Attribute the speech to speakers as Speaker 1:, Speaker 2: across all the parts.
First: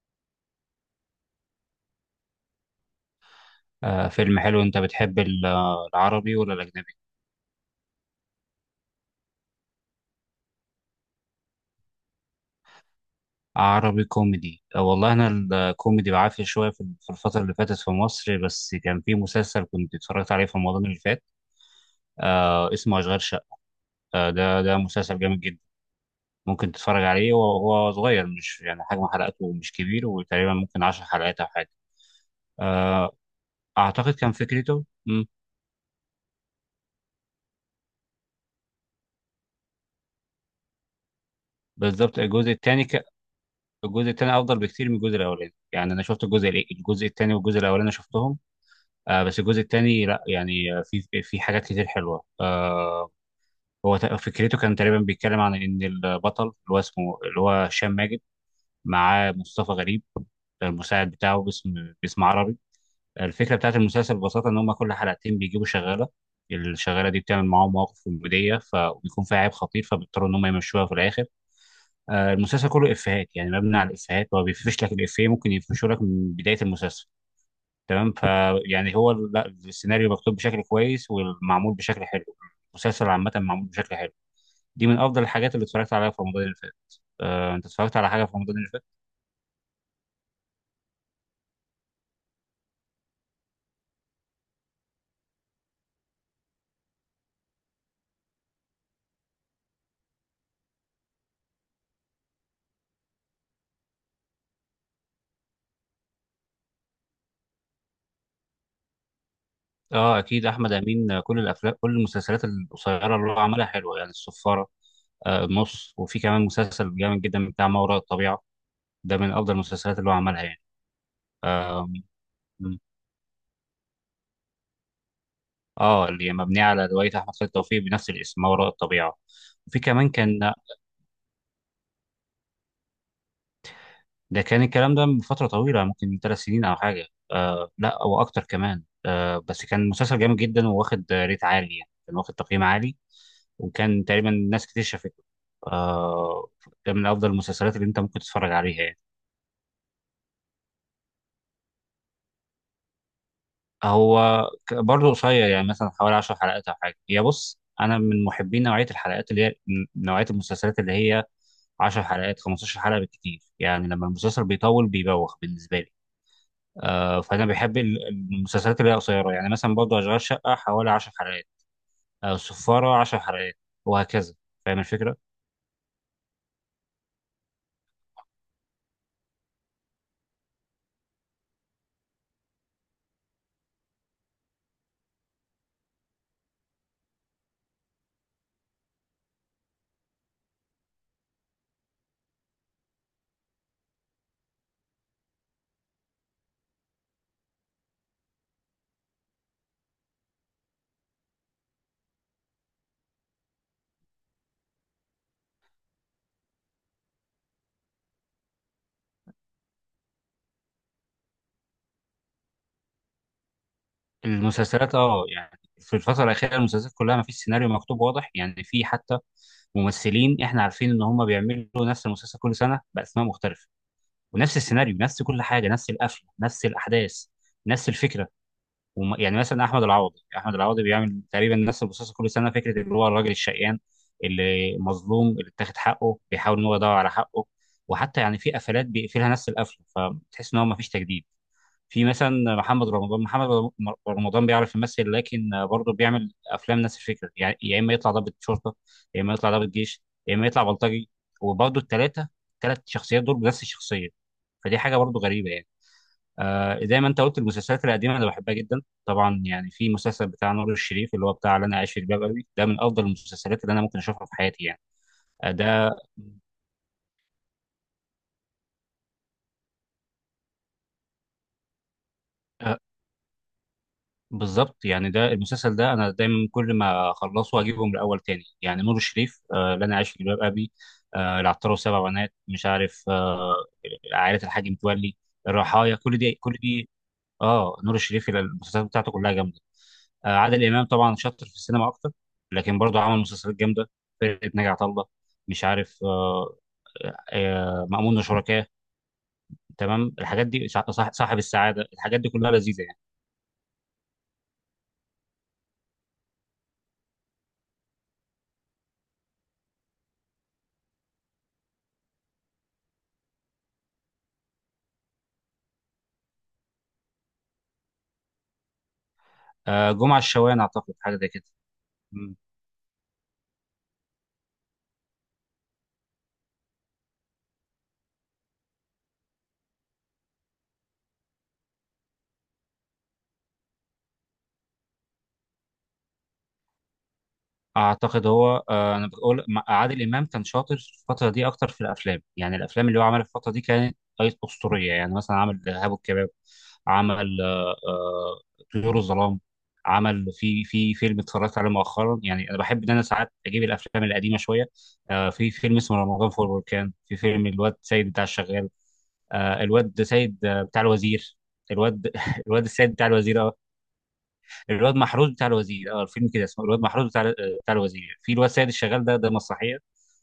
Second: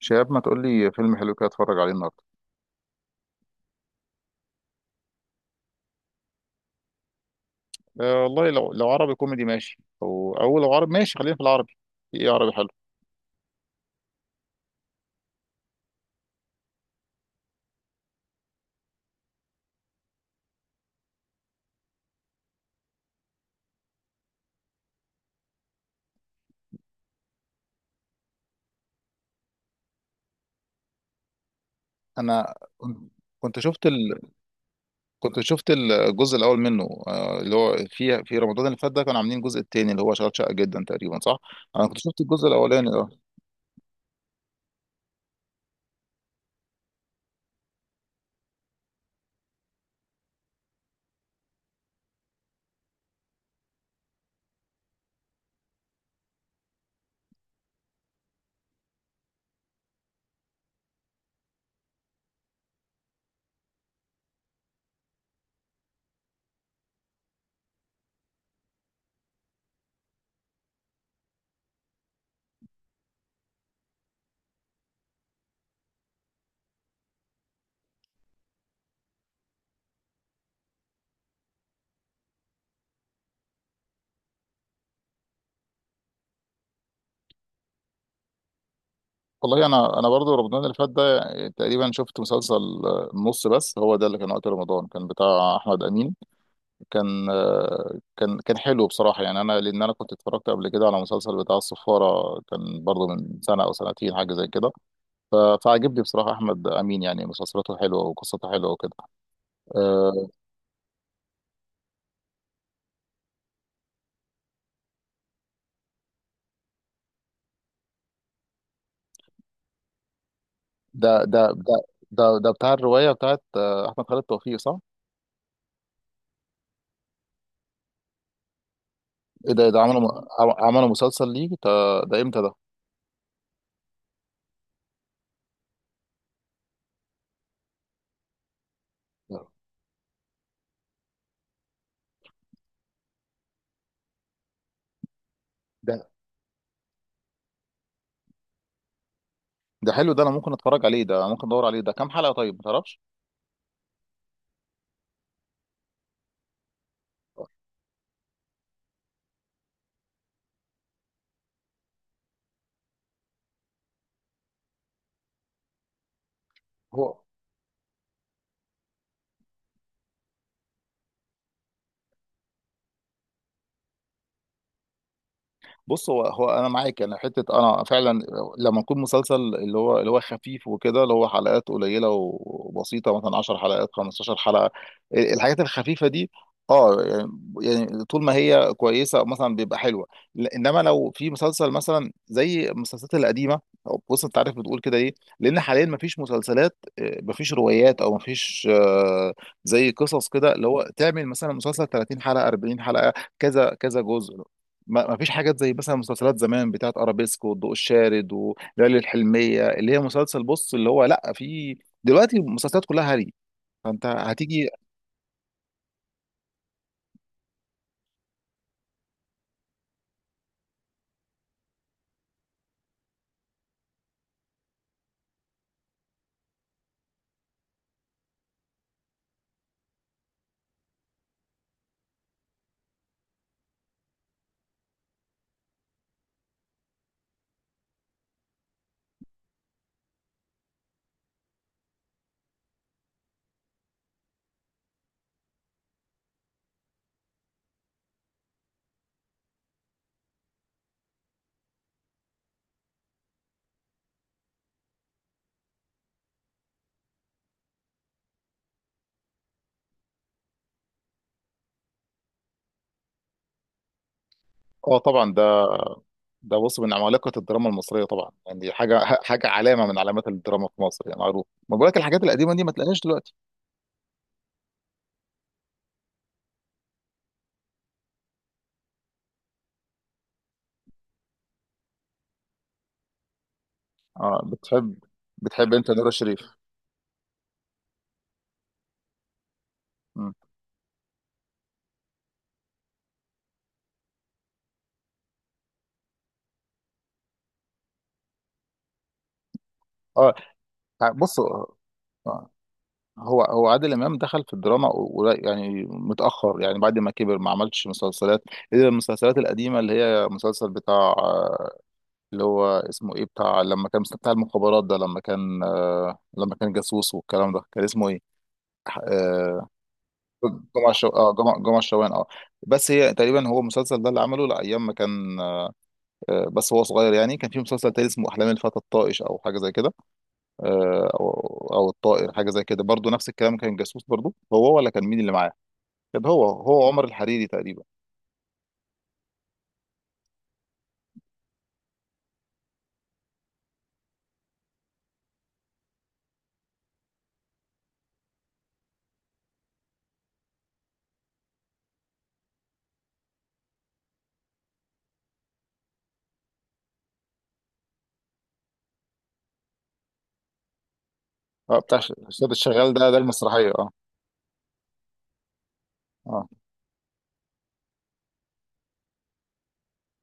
Speaker 1: شهاب، ما تقول لي فيلم حلو كده اتفرج عليه النهارده؟
Speaker 2: آه، فيلم حلو. العربي ولا الاجنبي؟
Speaker 1: أه والله لو عربي كوميدي ماشي. او لو عربي ماشي، خلينا في العربي. في ايه عربي حلو؟
Speaker 2: عربي كوميدي آه والله انا الكوميدي بعافيه شويه في الفتره اللي فاتت في مصر، بس كان في مسلسل كنت اتفرجت عليه في رمضان اللي فات، آه اسمه اشغال شقه. آه، ده مسلسل جامد جدا. ممكن تتفرج عليه وهو صغير، مش يعني حجم حلقاته مش كبير، وتقريبا ممكن 10 حلقات او حاجه.
Speaker 1: انا كن-
Speaker 2: آه،
Speaker 1: كنت شفت
Speaker 2: اعتقد كان فكرته.
Speaker 1: كنت شفت الجزء الاول منه، اللي هو في رمضان اللي فات ده كانوا عاملين الجزء التاني اللي هو شغال شقه جدا تقريبا، صح. انا كنت
Speaker 2: بالظبط،
Speaker 1: شفت الجزء الاولاني ده.
Speaker 2: الجزء الثاني افضل بكتير من الجزء الاولاني. يعني انا شفت الجزء الثاني والجزء الاولاني شفتهم. آه، بس الجزء الثاني لا يعني في حاجات كتير حلوه آه. فكرته كان تقريبا بيتكلم عن ان البطل اللي هو اسمه اللي هو هشام ماجد، معاه مصطفى غريب المساعد بتاعه، باسم، باسم عربي. الفكره بتاعت المسلسل ببساطه ان هم كل حلقتين بيجيبوا شغاله. الشغاله دي بتعمل معاهم مواقف كوميديه، فبيكون فيها عيب خطير فبيضطروا ان هم يمشوها في الاخر. آه، المسلسل كله افيهات، يعني مبني على الافيهات. هو بيفرش لك الافيه ممكن يفرشه لك من بدايه المسلسل. تمام، فيعني هو ال- لا السيناريو مكتوب بشكل كويس والمعمول بشكل حلو. المسلسل عامة معمول بشكل حلو. دي من أفضل الحاجات اللي اتفرجت عليها في رمضان اللي فات. آه، أنت اتفرجت على حاجة في رمضان اللي فات؟
Speaker 1: والله انا برضو رمضان اللي فات ده، تقريبا شفت مسلسل، نص. بس هو ده اللي كان وقت رمضان كان بتاع احمد امين. كان آه، كان كان حلو بصراحة. يعني أنا، لأن أنا كنت اتفرجت قبل كده على مسلسل بتاع الصفارة، كان برضه من سنة أو سنتين حاجة زي كده. ف- فعجبني بصراحة أحمد أمين، يعني مسلسلاته حلوة وقصته حلوة وكده.
Speaker 2: أه،
Speaker 1: آه،
Speaker 2: أكيد. أحمد أمين آه، كل الأفلام كل المسلسلات القصيرة اللي هو عملها حلوة، يعني الصفارة آه، النص. وفي كمان مسلسل جامد جدا بتاع ما وراء الطبيعة. ده من أفضل المسلسلات اللي هو عملها يعني.
Speaker 1: ده ده ده
Speaker 2: آم،
Speaker 1: ده بتاع
Speaker 2: م.
Speaker 1: الرواية بتاعت، أحمد خالد توفيق، صح؟
Speaker 2: اه اللي هي مبنية على رواية أحمد خالد توفيق بنفس الاسم، ما وراء الطبيعة.
Speaker 1: إيه، ده
Speaker 2: وفي
Speaker 1: ده
Speaker 2: كمان
Speaker 1: عملوا
Speaker 2: كان،
Speaker 1: عملوا مسلسل ليه؟ ده إمتى ده؟
Speaker 2: ده كان الكلام ده من فترة طويلة، ممكن من ثلاث سنين أو حاجة. آه لا، أو أكتر كمان. آه بس كان مسلسل جامد جدا، وواخد ريت عالي، يعني كان واخد تقييم عالي وكان تقريبا ناس كتير شافته.
Speaker 1: ده
Speaker 2: آه، ده من أفضل المسلسلات اللي أنت ممكن تتفرج عليها يعني.
Speaker 1: ده حلو ده. أنا ممكن أتفرج عليه، ده ممكن أدور عليه. ده كام حلقة طيب، ما تعرفش؟
Speaker 2: برضه قصير يعني، مثلا حوالي 10 حلقات أو حاجة. هي بص، أنا من محبين نوعية الحلقات اللي هي نوعية المسلسلات اللي هي 10 حلقات، 15 حلقة بالكتير. يعني لما المسلسل بيطول بيبوخ بالنسبة لي.
Speaker 1: هو
Speaker 2: آه، فانا بحب المسلسلات اللي هي قصيره. يعني مثلا برضه اشغال شقه حوالي 10 حلقات، او السفاره 10 حلقات، وهكذا. فاهم الفكره؟
Speaker 1: بص هو هو انا معاك، انا حته انا فعلا لما يكون مسلسل اللي هو خفيف وكده، اللي هو حلقات قليله وبسيطه مثلا 10 حلقات، 15 حلقه، الحاجات الخفيفه دي. اه يعني، يعني طول ما هي كويسه مثلا بيبقى حلوه. انما لو في مسلسل مثلا زي المسلسلات القديمه، أو بص، انت عارف بتقول كده ليه؟ لان حاليا مفيش مسلسلات، مفيش روايات، او مفيش زي قصص كده اللي هو تعمل مثلا مسلسل 30 حلقه، 40 حلقه، كذا كذا جزء. ما فيش حاجات زي مثلا مسلسلات زمان بتاعت ارابيسكو والضوء الشارد وليالي الحلميه، اللي هي مسلسل، بص، اللي هو لا. في دلوقتي المسلسلات كلها هري، فانت هتيجي.
Speaker 2: المسلسلات اه، يعني في الفتره الاخيره المسلسلات كلها ما فيش سيناريو مكتوب واضح. يعني في حتى ممثلين احنا عارفين ان هم بيعملوا نفس المسلسل كل سنه باسماء مختلفه، ونفس السيناريو، نفس كل حاجه، نفس القفله، نفس الاحداث، نفس الفكره. يعني مثلا احمد العوضي بيعمل تقريبا نفس البصاصه كل سنه، فكره اللي هو الراجل الشقيان اللي مظلوم اللي اتاخد حقه بيحاول ان هو يدور على حقه، وحتى يعني في قفلات بيقفلها نفس القفله، فتحس ان هو ما فيش تجديد. في مثلا محمد رمضان محمد رم- رمضان بيعرف يمثل لكن برضه بيعمل افلام نفس الفكره. يعني يا اما يطلع ضابط شرطه، يا اما يطلع ضابط جيش، يا اما يطلع بلطجي، وبرضه الثلاث شخصيات دول بنفس الشخصيه. فدي حاجه برضه غريبه يعني. آه، زي ما انت قلت المسلسلات القديمه انا بحبها جدا. طبعا يعني في مسلسل بتاع نور الشريف، اللي هو بتاع اللي انا عايش في جلباب ابي، ده من افضل المسلسلات اللي انا ممكن اشوفها في حياتي يعني.
Speaker 1: اه طبعا،
Speaker 2: آه،
Speaker 1: ده
Speaker 2: ده
Speaker 1: ده بص من عمالقه الدراما المصريه طبعا، يعني دي حاجه علامه من علامات الدراما في مصر. يعني معروف، ما بقولك الحاجات القديمه دي ما
Speaker 2: آه،
Speaker 1: تلاقيهاش دلوقتي.
Speaker 2: بالظبط. يعني ده المسلسل ده انا دايما كل ما اخلصه اجيبه من الاول تاني. يعني نور الشريف آه، اللي انا عايش في جلباب ابي، آه، العطار وسبع بنات، مش عارف آه، عائله
Speaker 1: اه،
Speaker 2: الحاج
Speaker 1: بتحب
Speaker 2: متولي،
Speaker 1: بتحب انت
Speaker 2: الرحايا،
Speaker 1: نور
Speaker 2: كل دي كل
Speaker 1: الشريف؟
Speaker 2: دي اه نور الشريف المسلسلات بتاعته كلها جامده.
Speaker 1: مم.
Speaker 2: آه عادل امام طبعا شاطر في السينما اكتر، لكن برضه عمل مسلسلات جامده. فرقه ناجي عطا الله، مش عارف آه، آه، مأمون وشركاه. تمام،
Speaker 1: اه،
Speaker 2: الحاجات دي، صاحب
Speaker 1: بص،
Speaker 2: السعاده، الحاجات دي
Speaker 1: آه.
Speaker 2: كلها لذيذه يعني.
Speaker 1: هو عادل امام دخل في الدراما، يعني متاخر، يعني بعد ما كبر ما عملش مسلسلات، الا المسلسلات القديمه اللي هي مسلسل بتاع، اللي هو اسمه ايه، بتاع لما كان بتاع المخابرات ده، لما كان، لما كان جاسوس والكلام ده، كان اسمه ايه؟ آه،
Speaker 2: آه جمعه الشوان، اعتقد حاجه زي كده.
Speaker 1: جمعة الشوان، اه. بس هي تقريبا هو المسلسل ده اللي عمله لايام ما كان، بس هو صغير. يعني كان في مسلسل تاني اسمه احلام الفتى الطائش، او حاجه زي كده، آه، او او الطائر، حاجه زي كده برضو، نفس الكلام كان جاسوس برضو هو، ولا كان مين اللي معاه؟ كان هو عمر الحريري تقريبا.
Speaker 2: اعتقد هو آه، انا بقول عادل امام كان شاطر في الفتره دي اكتر في الافلام. يعني الافلام اللي هو عملها في الفتره دي كانت اسطوريه. يعني مثلا عمل ارهاب والكباب، عمل طيور الظلام، عمل في فيلم اتفرجت عليه مؤخرا. يعني انا بحب ان انا ساعات اجيب الافلام القديمه شويه. آه، في فيلم اسمه رمضان فوق البركان، في فيلم الواد سيد بتاع الشغال، آه، الواد سيد آه، بتاع الوزير.
Speaker 1: اه، بتاع،
Speaker 2: الواد
Speaker 1: الاستاذ
Speaker 2: الواد السيد
Speaker 1: الشغال،
Speaker 2: بتاع
Speaker 1: ده
Speaker 2: الوزير،
Speaker 1: المسرحيه، اه.
Speaker 2: الواد محروس بتاع الوزير. اه، الفيلم كده
Speaker 1: اه،
Speaker 2: اسمه الواد محروس بتاع الوزير. في الواد سيد الشغال، ده مسرحيه.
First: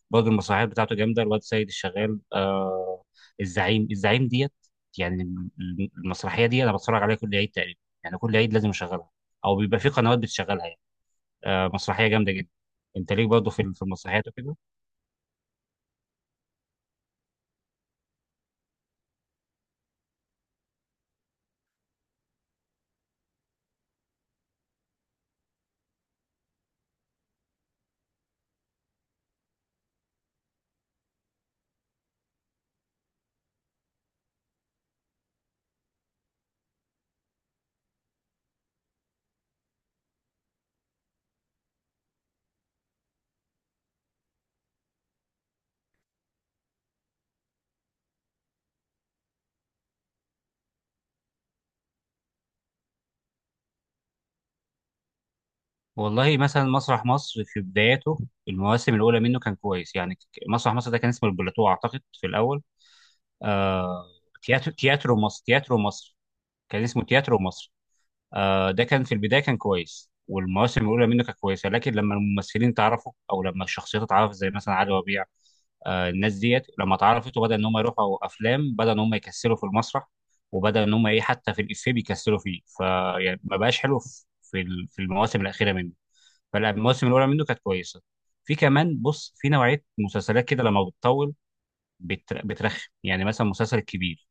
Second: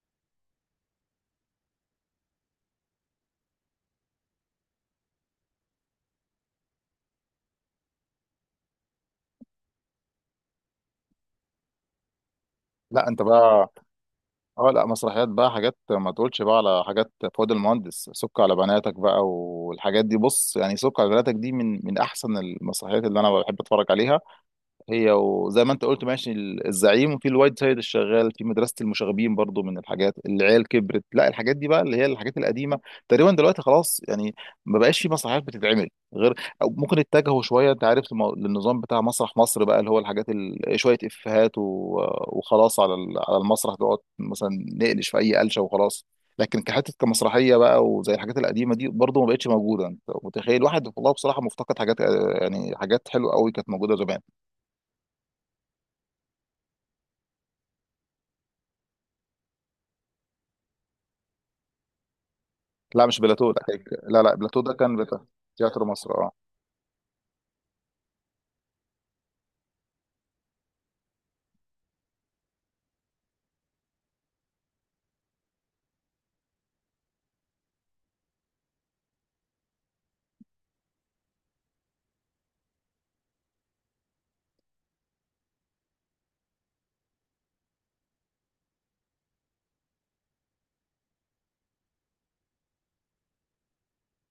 Speaker 2: برضه المسرحيات بتاعته جامده. الواد سيد الشغال آه، الزعيم، ديت. يعني المسرحيه دي انا بتفرج عليها كل عيد تقريبا. يعني كل عيد لازم اشغلها، او بيبقى في قنوات بتشغلها يعني. آه، مسرحيه جامده جدا.
Speaker 1: لا،
Speaker 2: انت
Speaker 1: انت
Speaker 2: ليك برضه
Speaker 1: بقى.
Speaker 2: في المسرحيات وكده؟
Speaker 1: اه، لا، مسرحيات بقى، حاجات ما تقولش بقى على حاجات فؤاد المهندس. سك على بناتك بقى والحاجات دي، بص، يعني سك على بناتك دي من احسن المسرحيات اللي انا بحب اتفرج عليها. هي وزي ما انت قلت ماشي، الزعيم، وفي الوايد سايد الشغال، في مدرسة المشاغبين برضو من الحاجات. العيال كبرت، لا، الحاجات دي بقى اللي هي الحاجات القديمة تقريبا دلوقتي خلاص يعني، ما بقاش في مسرحيات بتتعمل، غير، أو ممكن اتجهوا شوية، انت عارف، للنظام بتاع مسرح مصر بقى، اللي هو الحاجات شوية افيهات و... وخلاص على على المسرح، نقعد مثلا نقلش في اي قلشة وخلاص. لكن كحتة كمسرحية بقى، وزي الحاجات القديمة دي برضو ما بقتش موجودة. انت متخيل واحد؟ والله بصراحة مفتقد حاجات، يعني حاجات حلوة قوي كانت موجودة زمان.
Speaker 2: والله مثلا مسرح مصر في بداياته، المواسم الاولى منه كان كويس. مسرح مصر ده كان اسمه البلاتو اعتقد في الاول.
Speaker 1: لا، مش بلاتو، لا،
Speaker 2: آه،
Speaker 1: لا، لا، بلاتو ده كان
Speaker 2: تياترو
Speaker 1: بتاع
Speaker 2: مصر، تياترو
Speaker 1: تياترو مصر.
Speaker 2: مصر.
Speaker 1: اه.
Speaker 2: كان اسمه تياترو مصر. آه، ده كان في البدايه كان كويس، والمواسم الاولى منه كانت كويسه، لكن لما الممثلين تعرفوا، او لما الشخصيات اتعرفت زي مثلا علي ربيع، آه الناس ديت لما اتعرفت وبدا ان هم يروحوا افلام، بدا ان هم يكسلوا في المسرح، وبدا ان هم ايه، حتى في الافيه بيكسلوا فيه. فيعني ما بقاش حلو في في المواسم الاخيره منه. فلا، المواسم الاولى منه كانت كويسه. في كمان بص، في نوعيه مسلسلات كده لما بتطول بترخم. يعني مثلا مسلسل الكبير،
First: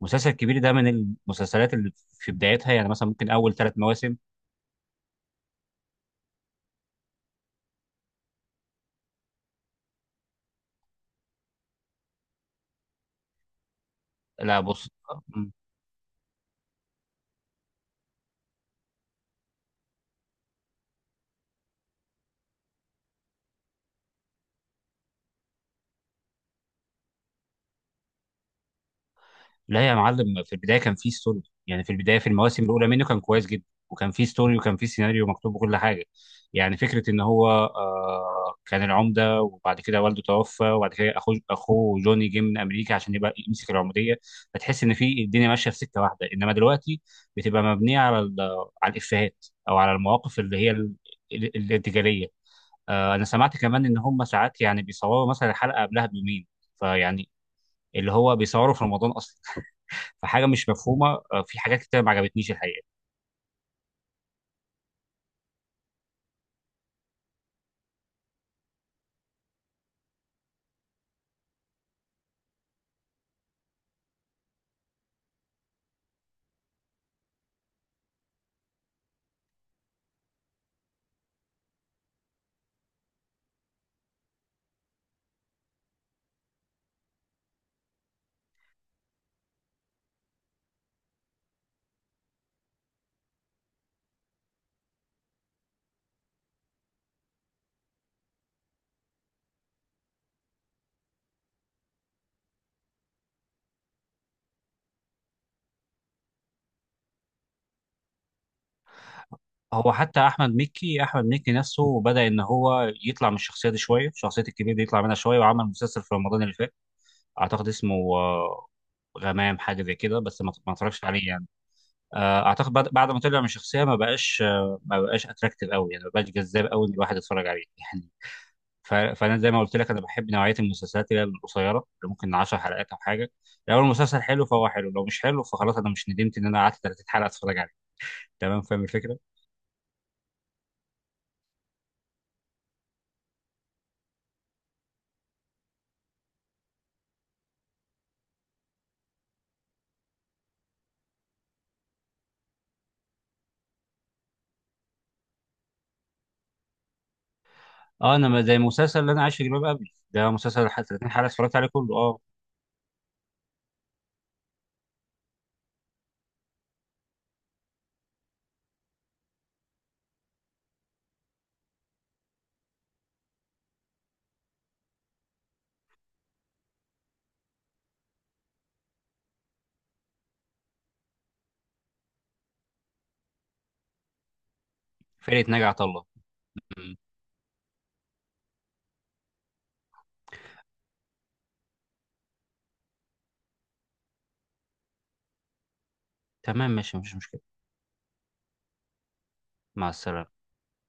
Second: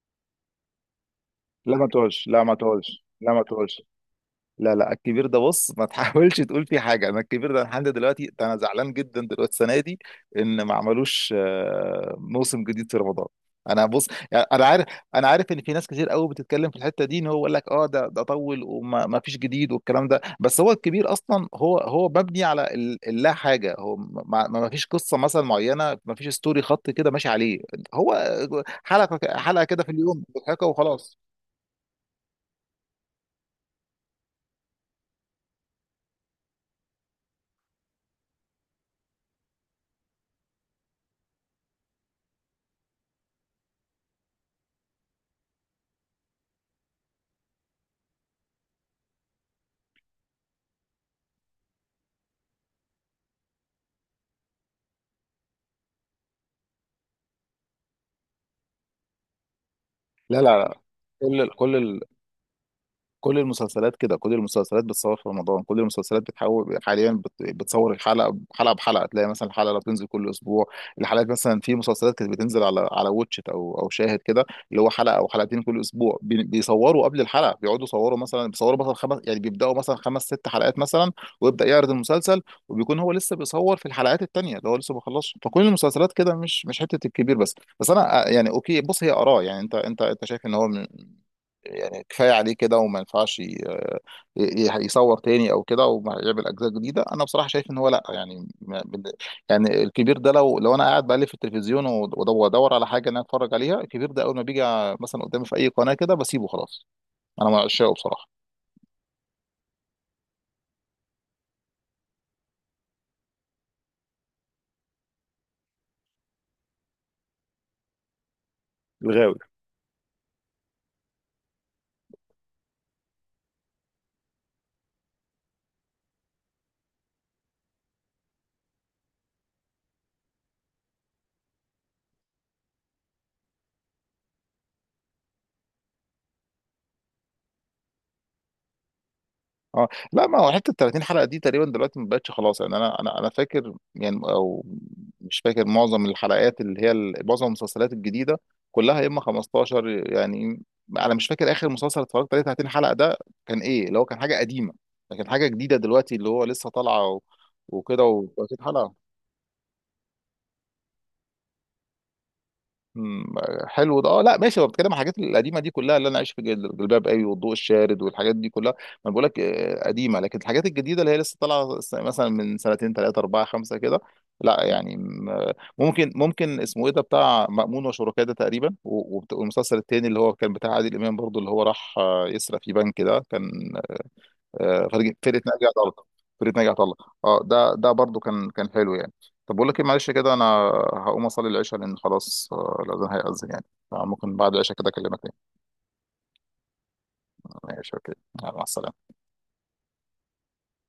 Speaker 2: مسلسل كبير ده من المسلسلات
Speaker 1: لا ما
Speaker 2: اللي
Speaker 1: تقولش،
Speaker 2: في
Speaker 1: لا ما
Speaker 2: بدايتها، يعني
Speaker 1: تقولش،
Speaker 2: مثلا ممكن
Speaker 1: لا ما
Speaker 2: اول ثلاث
Speaker 1: تقولش،
Speaker 2: مواسم.
Speaker 1: لا، لا. الكبير ده بص ما تحاولش تقول فيه حاجه. انا الكبير ده لحد دلوقتي، ده انا زعلان جدا دلوقتي السنه دي ان ما عملوش، موسم جديد في رمضان. انا بص، يعني
Speaker 2: لا
Speaker 1: انا عارف،
Speaker 2: بص،
Speaker 1: انا عارف
Speaker 2: مم.
Speaker 1: ان في ناس كتير قوي بتتكلم في الحته دي، ان هو يقول لك اه ده ده طول، وما ما فيش جديد والكلام ده. بس هو الكبير اصلا هو مبني على اللا حاجه. هو ما, ما فيش قصه مثلا معينه، ما فيش ستوري، خط كده ماشي عليه. هو حلقه حلقه كده
Speaker 2: لا
Speaker 1: في
Speaker 2: يا
Speaker 1: اليوم
Speaker 2: معلم، في
Speaker 1: مضحكه
Speaker 2: البدايه كان فيه
Speaker 1: وخلاص.
Speaker 2: ستوري. يعني في البدايه في المواسم الاولى منه كان كويس جدا، وكان فيه ستوري، وكان فيه سيناريو مكتوب وكل حاجه. يعني فكره ان هو آه، كان العمده وبعد كده والده توفى، وبعد كده اخوه جوني جه من امريكا عشان يبقى يمسك العموديه. فتحس ان في الدنيا ماشيه في سكه واحده، انما دلوقتي بتبقى مبنيه على الافيهات، او على المواقف اللي هي ال- ال- الارتجاليه. آه، انا سمعت كمان ان هم ساعات يعني بيصوروا مثلا الحلقه قبلها بيومين. فيعني اللي هو بيصوروا في رمضان اصلا.
Speaker 1: لا،
Speaker 2: فحاجه
Speaker 1: لا،
Speaker 2: مش مفهومه. آه،
Speaker 1: لا، كل
Speaker 2: في حاجات
Speaker 1: كل
Speaker 2: كتير ما عجبتنيش الحقيقه.
Speaker 1: كل المسلسلات كده. كل المسلسلات بتصور في رمضان. كل المسلسلات بتحاول حاليا بتصور الحلقه حلقه بحلقه. تلاقي مثلا الحلقه لو بتنزل كل اسبوع، الحلقات مثلا في مسلسلات كانت بتنزل على واتشت او شاهد كده، اللي هو حلقه او حلقتين كل اسبوع، بيصوروا قبل الحلقه، بيقعدوا يصوروا مثلا، بيصوروا مثلا خمس يعني، بيبداوا مثلا خمس ست حلقات مثلا، ويبدا يعرض المسلسل، وبيكون هو لسه بيصور في الحلقات التانيه اللي هو لسه ما خلصش. فكل المسلسلات كده، مش حته الكبير بس انا، يعني اوكي، بص، هي اراء. يعني انت شايف ان هو يعني كفايه عليه كده وما ينفعش يصور تاني او كده وما يعمل اجزاء جديده. انا بصراحه شايف ان هو لا. يعني يعني الكبير ده لو انا قاعد بقلب في التلفزيون وادور على حاجه ان انا اتفرج عليها، الكبير ده اول ما بيجي مثلا قدامي في اي قناه كده بسيبه خلاص. انا من عشاقه بصراحه.
Speaker 2: هو حتى احمد مكي نفسه بدا ان هو يطلع من الشخصيه دي شويه، شخصيه الكبير دي يطلع منها شويه، وعمل مسلسل في رمضان اللي فات اعتقد اسمه آه،
Speaker 1: الغاوي.
Speaker 2: غمام حاجه زي كده، بس ما ما اتفرجش عليه يعني. آه، اعتقد بعد ما طلع من الشخصيه ما بقاش ما بقاش اتراكتيف قوي، يعني ما بقاش جذاب قوي ان الواحد يتفرج عليه يعني. فانا زي ما قلت لك انا بحب نوعيه المسلسلات اللي هي القصيره، اللي ممكن 10 حلقات او حاجه. لو المسلسل حلو فهو حلو، لو مش حلو فخلاص، انا مش ندمت ان انا قعدت 30 حلقه اتفرج عليه. تمام، فاهم الفكره؟
Speaker 1: اه، لا، ما هو حته 30 حلقه دي تقريبا دلوقتي ما بقتش خلاص يعني. انا انا فاكر، يعني، او مش فاكر معظم الحلقات اللي هي معظم المسلسلات الجديده كلها يا اما 15 يعني. انا مش فاكر اخر مسلسل اتفرجت عليه 30 حلقه ده كان ايه، اللي هو كان حاجه قديمه، لكن حاجه جديده دلوقتي اللي هو لسه طالعه وكده
Speaker 2: اه. انا ما- زي
Speaker 1: و30
Speaker 2: المسلسل
Speaker 1: حلقه.
Speaker 2: اللي انا عايش في جلباب ابي، ده مسلسل 30 حلقه اتفرجت عليه كله اه.
Speaker 1: مم، حلو ده. اه لا ماشي، هو بتكلم عن الحاجات القديمه دي كلها، اللي انا عايش في جلباب قوي والضوء الشارد والحاجات دي كلها، ما بقول لك، قديمه، لكن الحاجات الجديده اللي هي لسه طالعه مثلا من سنتين ثلاثه اربعه خمسه كده، لا يعني ممكن اسمه ايه ده بتاع مأمون وشركاه ده تقريبا، والمسلسل التاني اللي هو كان بتاع عادل امام برضو اللي هو راح، يسرق في بنك ده كان، فرقه
Speaker 2: فرقه ناجي
Speaker 1: ناجي عطا
Speaker 2: عطا
Speaker 1: الله،
Speaker 2: الله
Speaker 1: فرقه ناجي عطا الله.
Speaker 2: م-
Speaker 1: اه، ده برضو كان حلو يعني. طب بقول لك ايه، معلش كده انا هقوم اصلي العشاء لان خلاص، الاذان هيأذن يعني. فممكن بعد العشاء كده اكلمك تاني.
Speaker 2: تمام، ماشي، مفيش مشكله.
Speaker 1: ماشي، اوكي. يلا، مع السلامه.
Speaker 2: مع السلامه.